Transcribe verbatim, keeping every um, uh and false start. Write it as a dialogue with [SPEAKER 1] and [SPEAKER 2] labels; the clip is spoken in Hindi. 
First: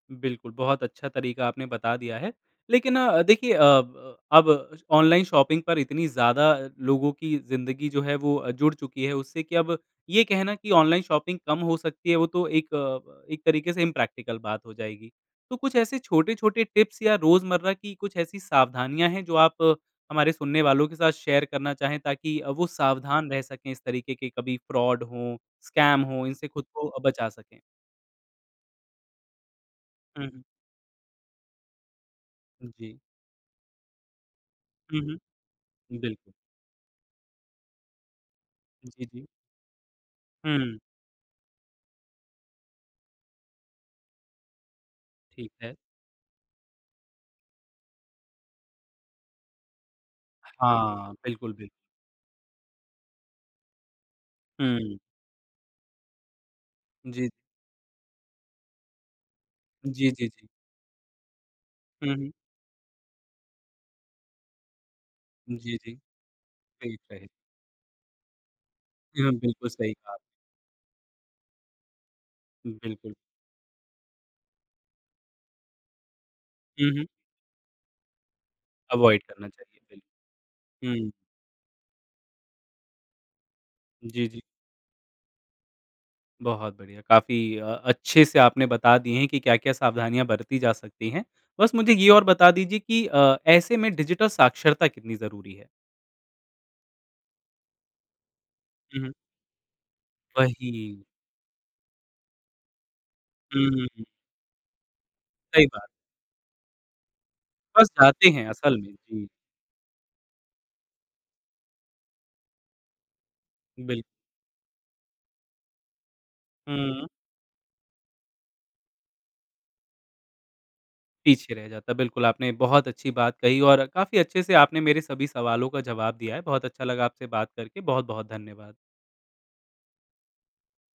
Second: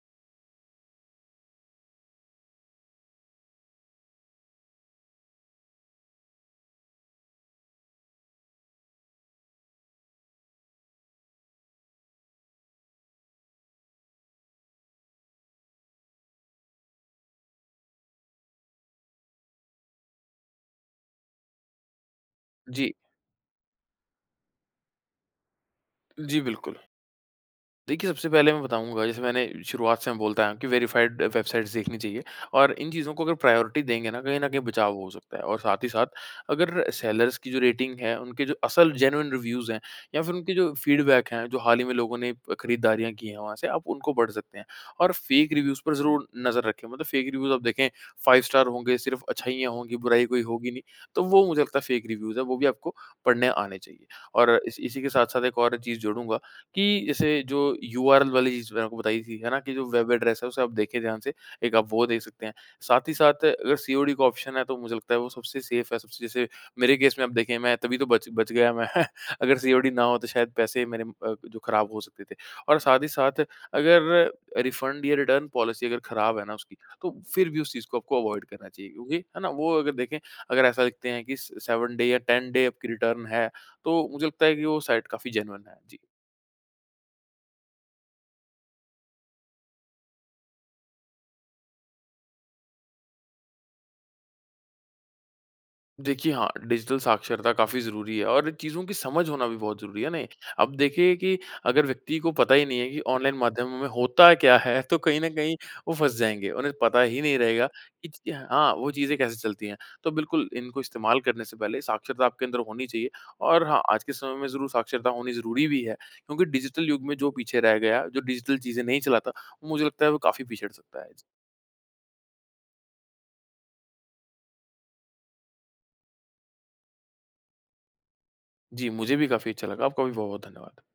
[SPEAKER 1] बिल्कुल, बहुत अच्छा तरीक़ा आपने बता दिया है। लेकिन अ, देखिए अ, अब ऑनलाइन शॉपिंग पर इतनी ज़्यादा लोगों की ज़िंदगी जो है वो जुड़ चुकी है उससे कि अब ये कहना कि ऑनलाइन शॉपिंग कम हो सकती है वो तो एक एक तरीक़े से इम्प्रेक्टिकल बात हो जाएगी। तो कुछ ऐसे छोटे-छोटे टिप्स या रोज़मर्रा की कुछ ऐसी सावधानियाँ है जो आप हमारे सुनने वालों के साथ शेयर करना चाहें ताकि अ, वो
[SPEAKER 2] जी।
[SPEAKER 1] सावधान रह सके इस तरीक़े के कभी फ्रॉड हो, स्कैम हो
[SPEAKER 2] जी,
[SPEAKER 1] इनसे खुद
[SPEAKER 2] बिल्कुल।
[SPEAKER 1] को बचा सकें।
[SPEAKER 2] देखिए सबसे पहले मैं बताऊँगा जैसे मैंने शुरुआत से मैं
[SPEAKER 1] हुँ,
[SPEAKER 2] बोलता
[SPEAKER 1] हुँ।
[SPEAKER 2] आया हूँ कि वेरिफाइड वेबसाइट्स देखनी चाहिए और इन
[SPEAKER 1] जी।
[SPEAKER 2] चीज़ों को अगर प्रायोरिटी देंगे ना कहीं न कहीं बचाव
[SPEAKER 1] हुँ,
[SPEAKER 2] हो सकता है और साथ ही
[SPEAKER 1] हुँ,
[SPEAKER 2] साथ,
[SPEAKER 1] बिल्क
[SPEAKER 2] अगर सेलर्स की जो रेटिंग है उनके जो असल
[SPEAKER 1] जी, जी।
[SPEAKER 2] जेनुइन रिव्यूज़ हैं या फिर उनके जो
[SPEAKER 1] हुँ।
[SPEAKER 2] फीडबैक है जो हाल ही में लोगों ने खरीदारियाँ की है वहाँ से आप उनको पढ़ सकते हैं। और
[SPEAKER 1] ठीक
[SPEAKER 2] फेक
[SPEAKER 1] है।
[SPEAKER 2] रिव्यूज़ पर ज़रूर नज़र रखें, मतलब फेक रिव्यूज़ आप देखें फाइव स्टार होंगे, सिर्फ अच्छाइयाँ होंगी, बुराई कोई होगी नहीं,
[SPEAKER 1] हाँ,
[SPEAKER 2] तो वो
[SPEAKER 1] बिल्कुल,
[SPEAKER 2] मुझे
[SPEAKER 1] बिल्कु
[SPEAKER 2] लगता है फेक रिव्यूज़ हैं वो भी आपको पढ़ने आने चाहिए। और इसी
[SPEAKER 1] हुँ।
[SPEAKER 2] इसी के साथ-साथ एक और चीज़ जोड़ूँगा, कि
[SPEAKER 1] जी।
[SPEAKER 2] जैसे जो यूआरएल वाली चीज़ मैंने आपको बताई थी, है ना? कि जो वेब
[SPEAKER 1] जी, जी,
[SPEAKER 2] एड्रेस है
[SPEAKER 1] जी।
[SPEAKER 2] उसे आप देखें ध्यान से एक आप वो
[SPEAKER 1] हुँ,
[SPEAKER 2] देख
[SPEAKER 1] हुँ।
[SPEAKER 2] सकते हैं। साथ ही साथ अगर सीओडी का ऑप्शन है तो मुझे लगता है वो सबसे
[SPEAKER 1] जी,
[SPEAKER 2] सेफ
[SPEAKER 1] जी,
[SPEAKER 2] है, सबसे जैसे
[SPEAKER 1] सही
[SPEAKER 2] मेरे केस में
[SPEAKER 1] कहा।
[SPEAKER 2] आप देखें मैं तभी तो बच बच गया मैं
[SPEAKER 1] हाँ,
[SPEAKER 2] अगर
[SPEAKER 1] बिल्कुल
[SPEAKER 2] सीओडी
[SPEAKER 1] सही
[SPEAKER 2] ना
[SPEAKER 1] कहा
[SPEAKER 2] हो
[SPEAKER 1] आपने।
[SPEAKER 2] तो शायद पैसे मेरे अ, जो ख़राब हो सकते थे।
[SPEAKER 1] हुँ,
[SPEAKER 2] और साथ ही
[SPEAKER 1] बिल्कुल।
[SPEAKER 2] साथ अगर रिफंड या रिटर्न पॉलिसी अगर ख़राब है ना उसकी,
[SPEAKER 1] हुँ, हुँ।
[SPEAKER 2] तो फिर भी उस चीज़ को आपको अवॉइड करना चाहिए क्योंकि,
[SPEAKER 1] अवॉइड
[SPEAKER 2] है
[SPEAKER 1] करना
[SPEAKER 2] ना? वो
[SPEAKER 1] चाहिए
[SPEAKER 2] अगर देखें
[SPEAKER 1] बिल्कुल।
[SPEAKER 2] अगर ऐसा लिखते
[SPEAKER 1] हुँ।
[SPEAKER 2] हैं कि सेवन डे या टेन डे आपकी रिटर्न है, तो मुझे
[SPEAKER 1] जी, जी।
[SPEAKER 2] लगता है कि वो साइट काफ़ी जेनुइन है, जी।
[SPEAKER 1] बहुत बढ़िया, काफ़ी अ, अच्छे से आपने बता दिए हैं कि क्या-क्या सावधानियाँ बरती जा सकती है। बस मुझे ये और बता दीजिए कि अ, ऐसे में डिजिटल साक्षरता कितनी ज़रूरी है?
[SPEAKER 2] देखिए हाँ, डिजिटल साक्षरता काफ़ी ज़रूरी है और चीज़ों की
[SPEAKER 1] हुँ, हुँ।
[SPEAKER 2] समझ होना भी बहुत ज़रूरी है ना? अब
[SPEAKER 1] वही।
[SPEAKER 2] देखिए कि अगर व्यक्ति को पता ही नहीं है कि ऑनलाइन
[SPEAKER 1] हुँ,
[SPEAKER 2] माध्यमों में
[SPEAKER 1] हुँ, हुँ।
[SPEAKER 2] होता क्या है, तो कहीं न कहीं
[SPEAKER 1] सही बात।
[SPEAKER 2] वो फँस जाएँगे। उन्हें पता ही नहीं रहेगा
[SPEAKER 1] फँस जाते
[SPEAKER 2] कि
[SPEAKER 1] हैं
[SPEAKER 2] हाँ,
[SPEAKER 1] असल
[SPEAKER 2] वो
[SPEAKER 1] में,
[SPEAKER 2] चीज़ें
[SPEAKER 1] जी।
[SPEAKER 2] कैसे चलती हैं। तो बिल्कुल इनको इस्तेमाल करने से पहले साक्षरता आपके अंदर होनी चाहिए और हाँ, आज
[SPEAKER 1] बिल्क
[SPEAKER 2] के समय में ज़रूर साक्षरता होनी ज़रूरी भी है, क्योंकि डिजिटल युग
[SPEAKER 1] हम्म।
[SPEAKER 2] में जो पीछे रह गया, जो डिजिटल चीज़ें नहीं चलाता मुझे लगता है वो काफ़ी पीछे हट सकता है।
[SPEAKER 1] पीछे रह जाता है बिल्कुल, आपने बहुत अच्छी बात कही और काफ़ी अच्छे से आपने मेरे सभी सवालों का जवाब दिया है। बहुत अच्छा लगा आपसे बात करके, बहुत-बहुत धन्यवाद।
[SPEAKER 2] जी, मुझे भी काफ़ी अच्छा लगा। आपका भी बहुत-बहुत धन्यवाद।